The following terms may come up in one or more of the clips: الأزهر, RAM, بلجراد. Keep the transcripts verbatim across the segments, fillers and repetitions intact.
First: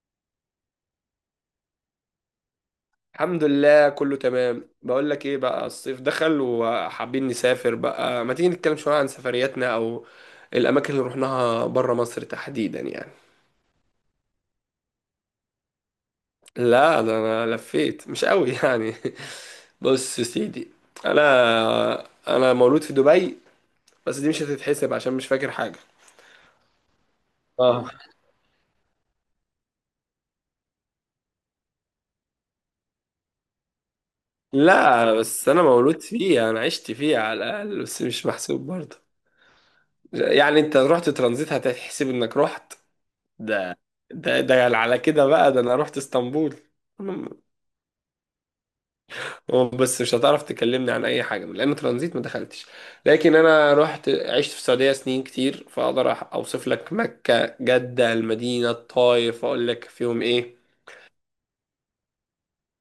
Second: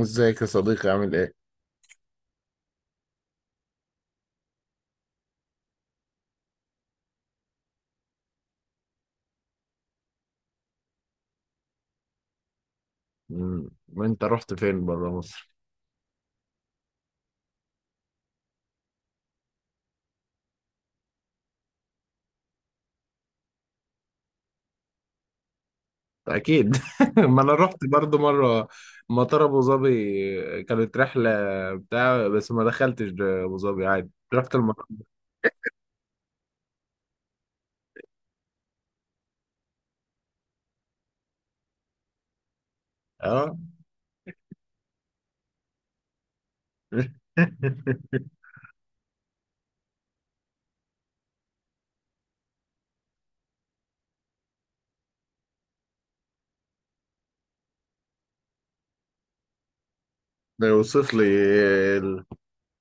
ازيك يا صديقي عامل ايه؟ الحمد لله كله تمام. بقول لك ايه بقى، الصيف دخل وحابين نسافر بقى، ما تيجي نتكلم شوية عن سفرياتنا او الاماكن اللي رحناها بره مصر تحديدا يعني. مم. وانت رحت فين بره مصر؟ لا ده انا لفيت مش قوي يعني. بص يا سيدي، انا انا مولود في دبي، بس دي مش هتتحسب عشان مش فاكر حاجة. اكيد. ما انا رحت اه. برضو مره، مطار ابو ظبي. كانت رحله بتاع، بس ما دخلتش ابو ظبي عادي، رحت المطار. لا بس انا مولود فيه، انا عشت فيه على الاقل، بس مش محسوب برضه. يعني انت رحت ترانزيت هتحسب انك رحت؟ اه. ده ده ده يعني على كده بقى، ده انا رحت اسطنبول. أنا- بس مش هتعرف تكلمني عن اي حاجه لان ترانزيت ما دخلتش. لكن انا رحت عشت في السعوديه سنين كتير، فاقدر أح- اوصف لك مكه، جده، المدينه، الطائف، اقول لك فيهم ايه. ده يوصف لي ال-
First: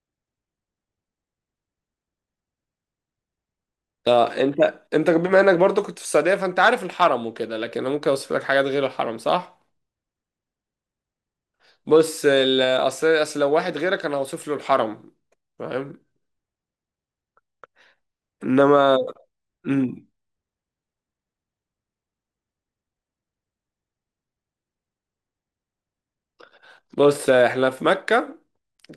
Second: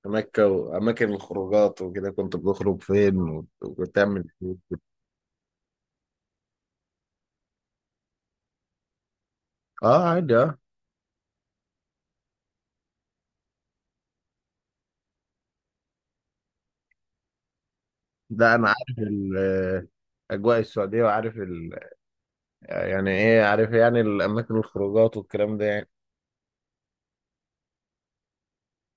مكة وأماكن الخروجات وكده، كنت بتخرج فين وت- وتعمل اه. ايه؟ انت انت بما انك برضو كنت في السعوديه فانت عارف الحرم وكده، لكن انا ممكن اوصف لك حاجات غير الحرم، صح؟ اه عادي اه. بص، ال- اصل اصل لو واحد غيرك انا هوصف له الحرم، فاهم؟ ده أنا انما عارف ال- مم. أجواء السعودية، وعارف ال... يعني إيه، عارف يعني الأماكن، الخروجات والكلام ده يعني. بص احنا في مكه،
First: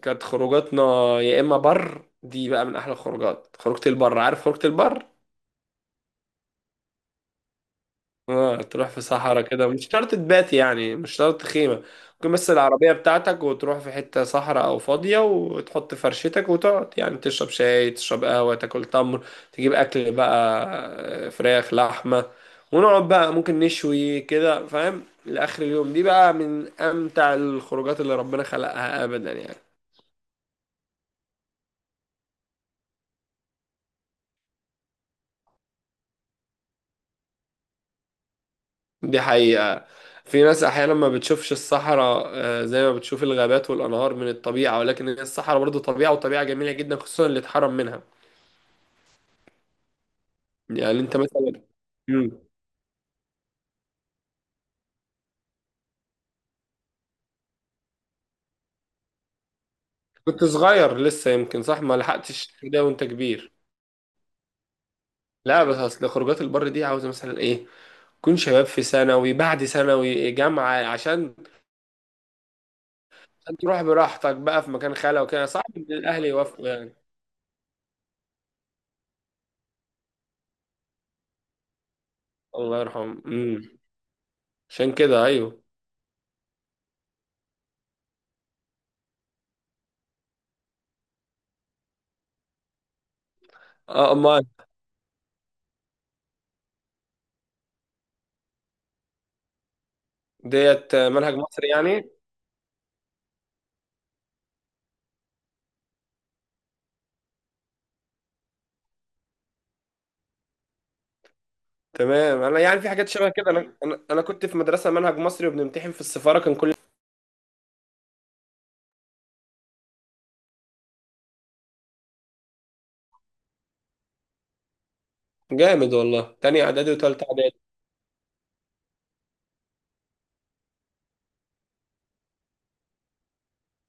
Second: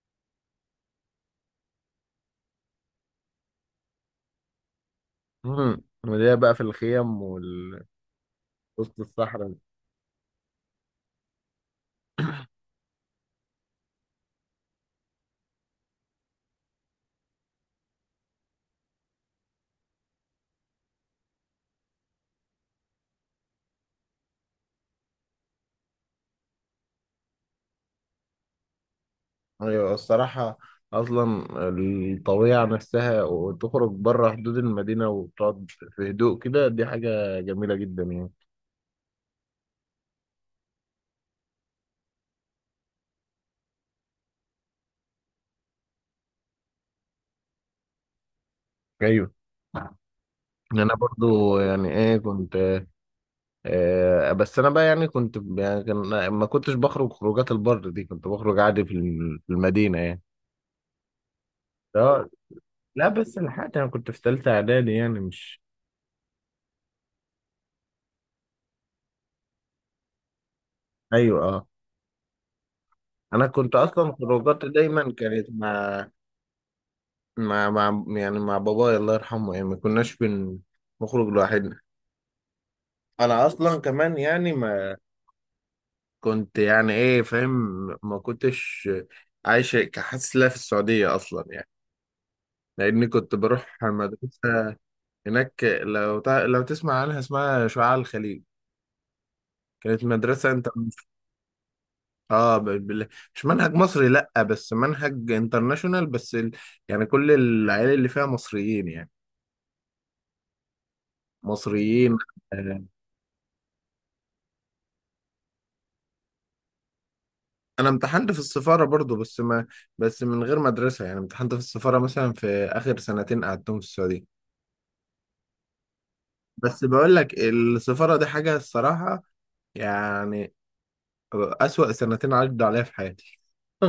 كانت خروجاتنا يا اما بر. دي بقى من احلى الخروجات، خروجة البر، عارف خروجة البر؟ مم. وليه بقى في الخيم ووسط اه تروح في صحراء الصحراء؟ كده، مش شرط تبات يعني مش شرط خيمة، ممكن بس العربية بتاعتك وتروح في حتة صحراء او فاضية وتحط فرشتك وتقعد، يعني تشرب شاي، تشرب قهوة، تاكل تمر، تجيب اكل بقى، آه، فراخ، لحمة، ونقعد بقى ممكن نشوي كده فاهم، لآخر اليوم. دي بقى من امتع الخروجات اللي ربنا خلقها ابدا يعني. ايوه الصراحة، اصلا الطبيعة نفسها، وتخرج بره حدود المدينة وتقعد في هدوء كده، دي حاجة جميلة جدا يعني. دي حقيقة، في ناس أحيانا ما بتشوفش الصحراء، آه، زي ما بتشوف الغابات والأنهار من الطبيعة، ولكن هي الصحراء برضو طبيعة، وطبيعة جميلة جدا، خصوصا اللي اتحرم منها. ايوه. انا يعني أنت برضو مثلا. يعني ايه، مم. كنت آه بس انا بقى، يعني كنت يعني كان- ما كنتش بخرج خروجات البر دي، كنت بخرج عادي في الم- في المدينة يعني. كنت صغير لسه يمكن، صح؟ ما اه. لحقتش ده وأنت لا بس كبير. لحقت، انا كنت في تالتة اعدادي يعني، مش لا بس أصل خروجات البر دي عاوزة مثلا إيه، تكون شباب في ثانوي، بعد ثانوي إيه، جامعة. عشان ايوه اه. انا عشان كنت تروح اصلا براحتك بقى خروجاتي في مكان دايما خالي وكده كانت صعب إن مع، الأهل يوافقوا يعني. مع مع يعني مع بابايا الله يرحمه، يعني ما كناش بن- بنخرج لوحدنا. الله يرحمه. انا مم. اصلا كمان يعني عشان ما كده أيوه. كنت يعني ايه، فاهم؟ ما كنتش عايش كحاسس لا في السعودية اصلا يعني، لاني كنت بروح اه، امال. مدرسة هناك. لو تع... لو تسمع عنها، اسمها شعاع الخليج. كانت مدرسة انت ديت منهج مصري يعني؟ اه ب... ب... مش منهج مصري لا، بس منهج انترناشونال، بس ال... يعني كل العيال اللي فيها مصريين يعني، مصريين. تمام. انا يعني آه، في حاجات شبه كده، انا انا انا كنت في مدرسه منهج مصري وبنمتحن في السفاره، كان كل... انا امتحنت في السفاره برضو، بس ما، بس من غير مدرسه يعني، امتحنت في السفاره مثلا في اخر سنتين قعدتهم في السعوديه. جامد والله، تاني بس اعدادي بقول وتالتة لك اعدادي! السفاره دي حاجه، الصراحه يعني، اسوأ سنتين عدوا عليا في حياتي.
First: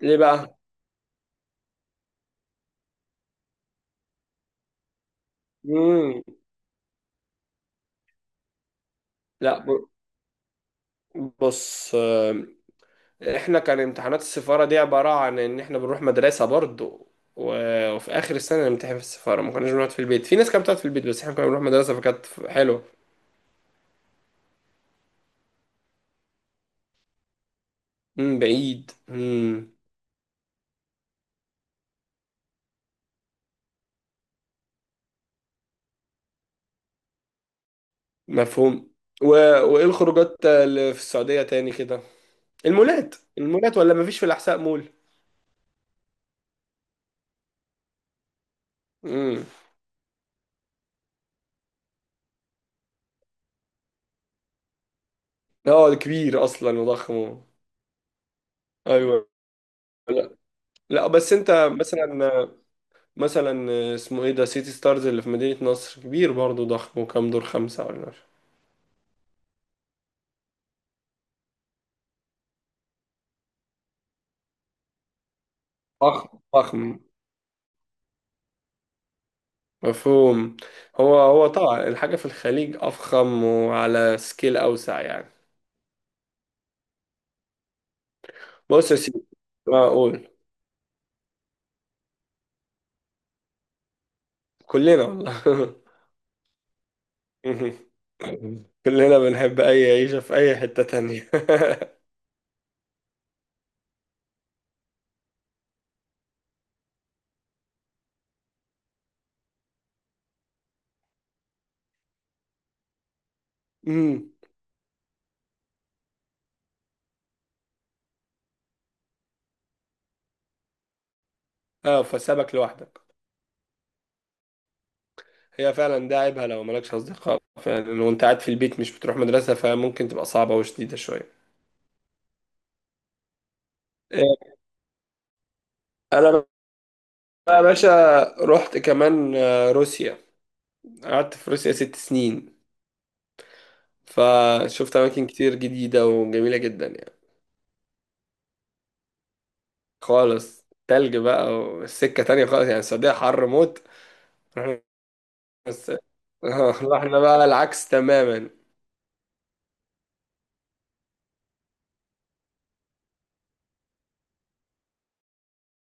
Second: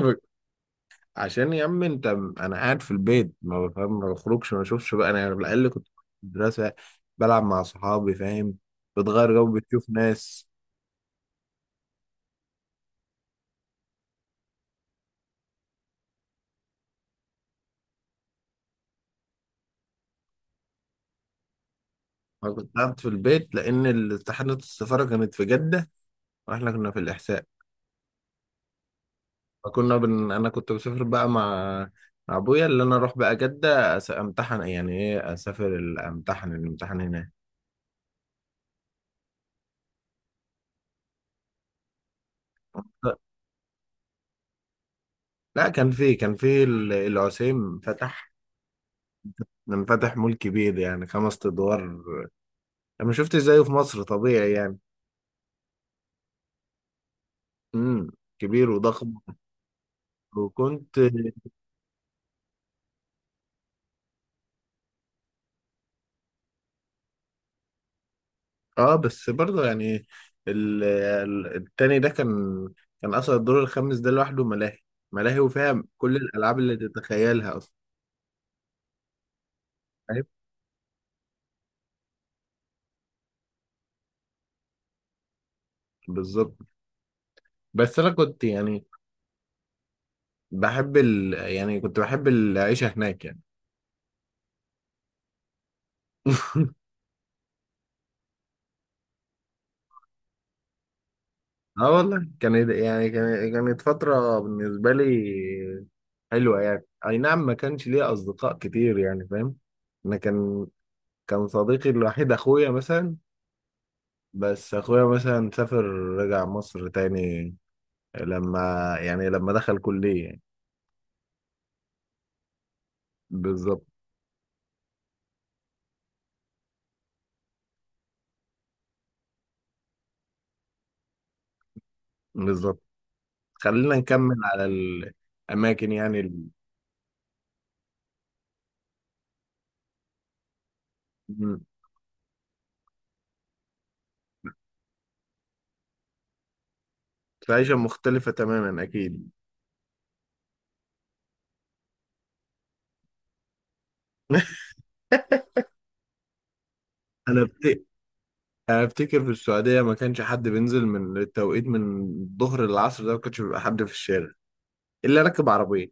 ليه بقى؟ عشان يا عم انت، انا قاعد في البيت، ما بفهم، ما بخرجش، ما بشوفش بقى. انا على الاقل كنت في امم. المدرسه، بلعب مع صحابي، فاهم، بتغير جو، لا ب- بتشوف ناس. بص آم، احنا كان امتحانات السفاره دي عباره عن ان احنا بنروح مدرسه برضو، و- وفي اخر السنه نمتحن في السفاره، ما كناش بنقعد في البيت. في ناس كانت بتقعد في البيت بس احنا كنا بنروح مدرسه فكانت ما كنت حلوه. قاعد في البيت، لان امتحانات السفاره كانت في جده، واحنا كنا في الاحساء. امم، بعيد. امم. فكنا بن... انا كنت بسافر بقى مع، مع ابويا، اللي انا اروح بقى جدة أس... امتحن، يعني ايه، اسافر ال- امتحن الامتحان هناك. مفهوم. و... وايه الخروجات اللي في السعوديه تاني كده؟ المولات؟ المولات ولا مفيش في الاحساء مول؟ لا كان في كان في ال- العسيم فتح، مم. فتح مول كبير يعني خمس ادوار. انا ما شفتش زيه في مصر طبيعي يعني. اه ده كبير اصلا وضخم. امم كبير وضخم. ايوه. لا، وكنت لا بس انت مثلا، مثلا اسمه ايه ده، سيتي ستارز اللي في مدينة نصر، كبير برضه ضخم، وكام دور، خمسة ولا مش... اه بس برضه يعني، ال... ال- التاني ده كان كان اصلا الدور الخامس ده لوحده ملاهي، ملاهي وفيها كل ضخم الالعاب اللي ضخم. تتخيلها اصلا، فاهم. مفهوم. هو هو طبعا الحاجة في الخليج أفخم وعلى سكيل أوسع يعني. بالظبط. بس انا كنت يعني بص يا سيدي، معقول. بحب ال... يعني كنت بحب العيشه هناك يعني. كلنا والله. كلنا بنحب أي عيشة في أي حتة تانية. اه والله كانت يعني كان- كانت فتره بالنسبه لي حلوه يعني. اي نعم ما كانش ليا اصدقاء كتير يعني، فاهم. انا كان كان صديقي الوحيد اخويا مثلا، أمم. بس اخويا مثلا سافر، رجع مصر تاني لما، يعني لما دخل كليه يعني. اه، فسابك لوحدك. بالظبط. هي فعلا ده عيبها، لو مالكش أصدقاء فعلا وأنت قاعد في البيت مش بتروح مدرسة فممكن تبقى صعبة وشديدة شوية. بالظبط. خلينا إيه، نكمل على الاماكن يعني أنا ال... بقى يا باشا رحت كمان آه، روسيا، قعدت في م. روسيا ست سنين، فشفت أماكن كتير جديدة وجميلة جدا يعني. في عيشه مختلفه تماما اكيد. خالص تلج بقى والسكة تانية خالص، يعني السعودية حر موت. رحنا بس رحنا انا بقى بت... العكس تماما. انا افتكر في السعوديه ما كانش حد بينزل، من التوقيت من الظهر للعصر ده ما كانش بيبقى حد في الشارع الا راكب عربيه.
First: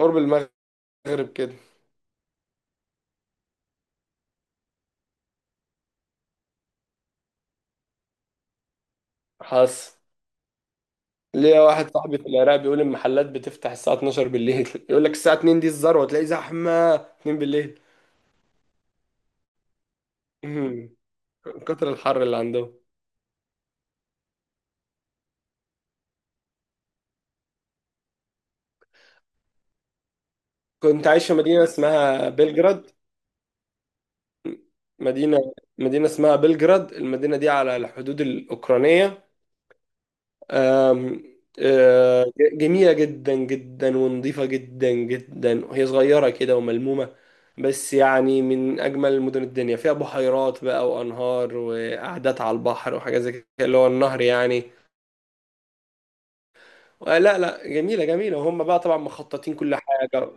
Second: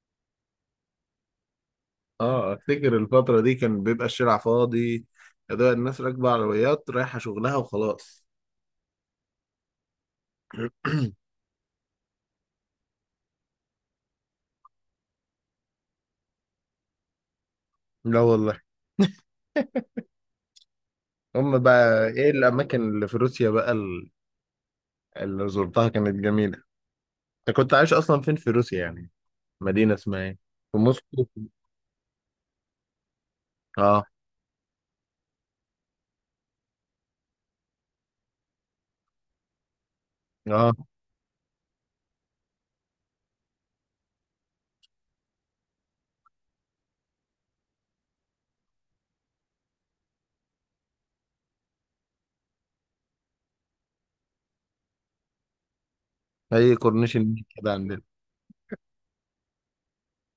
قرب المغرب كده. اه افتكر الفتره دي كان بيبقى الشارع فاضي، يا دوب الناس راكبه عربيات رايحه شغلها وخلاص. حصل ليا واحد صاحبي في العراق بيقول المحلات بتفتح الساعة الثانية عشرة بالليل، يقول لك الساعة اتنين دي الذروة، تلاقي زحمة اتنين بالليل. لا والله. مم. هم كتر بقى الحر ايه اللي عندهم. الاماكن اللي في روسيا بقى ال- اللي زرتها كانت جميله؟ انت كنت عايش اصلا فين في روسيا يعني، مدينه اسمها ايه، في كنت عايش موسكو؟ في مدينة اسمها بلجراد. اه. مدينة مدينة اسمها بلجراد، المدينة دي على الحدود الأوكرانية. اه آم، آه، جميلة جدا جدا ونظيفة جدا جدا، وهي صغيرة كده وملمومة، بس يعني من أجمل مدن الدنيا. فيها بحيرات بقى وأنهار وقعدات على البحر وحاجات زي كده، اللي هو النهر يعني. هي كورنيش آه، لا النيل لا، كده عندنا. جميلة جميلة، وهم بقى طبعا مخططين كل حاجة.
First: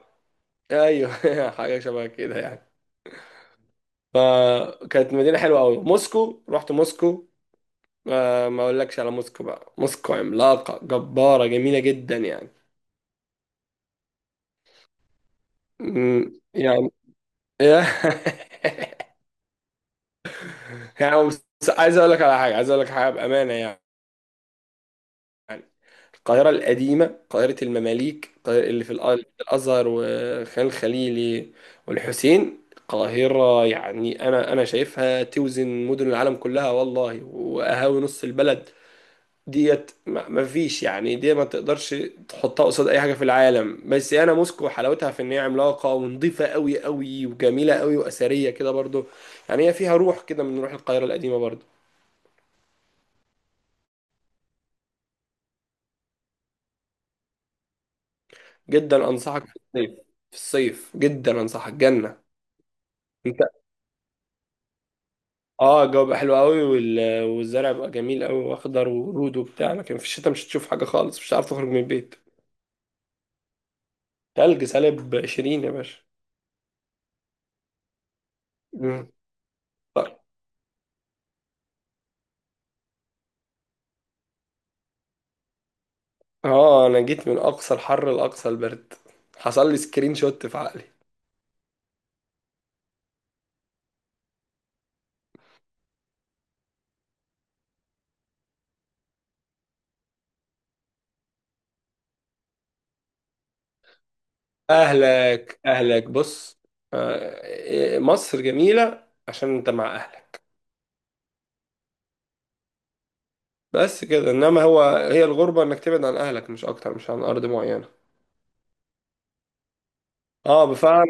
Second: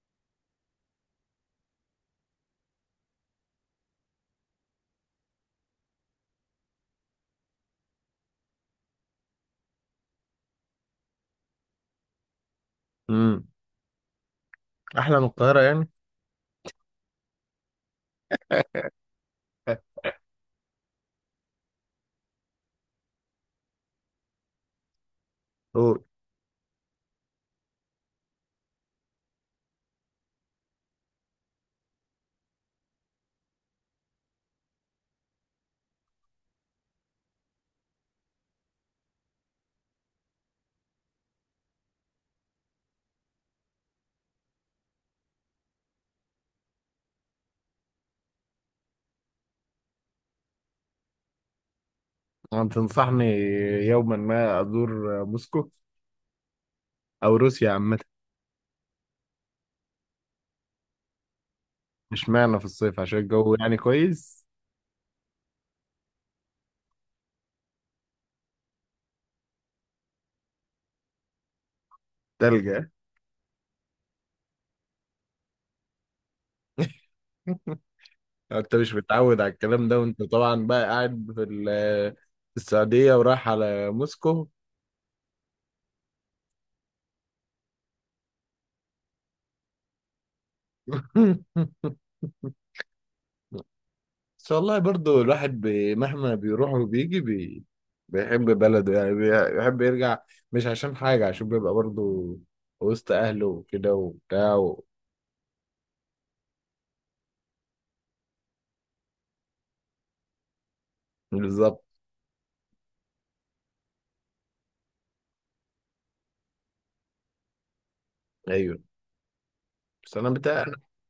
أيوه حاجة شبه كده يعني. فكانت مدينة حلوة أوي. موسكو، رحت موسكو، آه، ما أقولكش على موسكو بقى، موسكو عملاقة جبارة جميلة جدا يعني. امم، احلى من القاهره يعني. مم. يعني يعني هو بس- عايز اقول لك على حاجه، عايز اقول لك حاجه بامانه يعني. قول. القاهره القديمه، القاهره المماليك، القاهرة اللي في الأ- الازهر وخان الخليلي والحسين، القاهره يعني انا انا شايفها توزن مدن العالم كلها والله، واهاوي نص البلد ديت، ما ما فيش يعني، دي ما تقدرش تحطها قصاد اي حاجه في العالم. بس انا موسكو حلاوتها في ان هي عملاقه ونظيفه قوي قوي وجميله قوي واثريه كده برضو، يعني هي فيها روح كده من روح القاهره القديمه برضو. أنت تنصحني يوما ما أزور موسكو أو روسيا عامة؟ جدا انصحك، في الصيف، في الصيف جدا انصحك، جنة. مش معنى في الصيف عشان انت الجو يعني كويس؟ اه الجو بقى حلو قوي، وال... والزرع بقى جميل قوي واخضر، ورود وبتاع، لكن في الشتاء مش هتشوف حاجة خالص، مش هتعرف تخرج من البيت. تلجة. تلج، سالب عشرين يا باشا. أنت مش مم. متعود على الكلام ده، طيب. وأنت طبعا بقى قاعد في ال- في السعودية ورايح على موسكو. اه انا جيت من اقصى الحر لاقصى البرد، حصل لي سكرين شوت في عقلي. بس والله برضو الواحد بي- مهما بيروح وبيجي بي... بيحب بلده يعني، بي- بيحب يرجع، مش عشان حاجة، عشان بيبقى برضو وسط أهله وكده وبتاع و-. اهلك اهلك بص، آه، مصر جميلة عشان انت مع اهلك، بالظبط. بس كده، انما هو هي الغربة انك تبعد عن اهلك، مش اكتر، مش عن ارض معينة. أيوه بس أنا اه بتاع، بفعل.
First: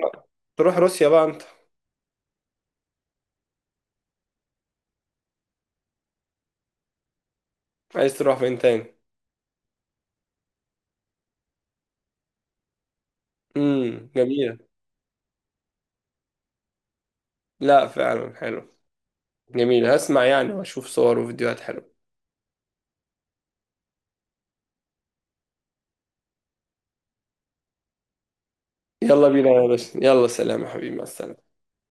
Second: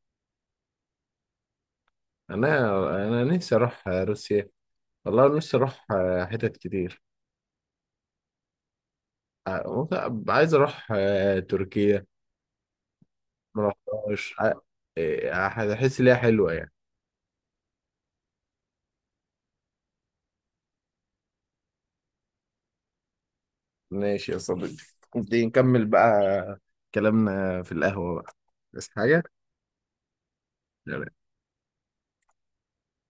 تروح روسيا بقى انت. انا انا نفسي اروح روسيا، والله نفسي اروح آه، حتت كتير. عايز تروح فين تاني؟ آه، ممكن عايز اروح آه، تركيا، ما امم، رحتهاش. جميلة. هحس ليها حلوه يعني. لا فعلا حلو، جميلة. هسمع يعني واشوف صور وفيديوهات حلوة. ماشي يا صديقي، دي نكمل بقى كلامنا في القهوة بقى، بس يلا حاجة. بينا يا باشا، يلا سلام يا حبيبي، مع السلامة.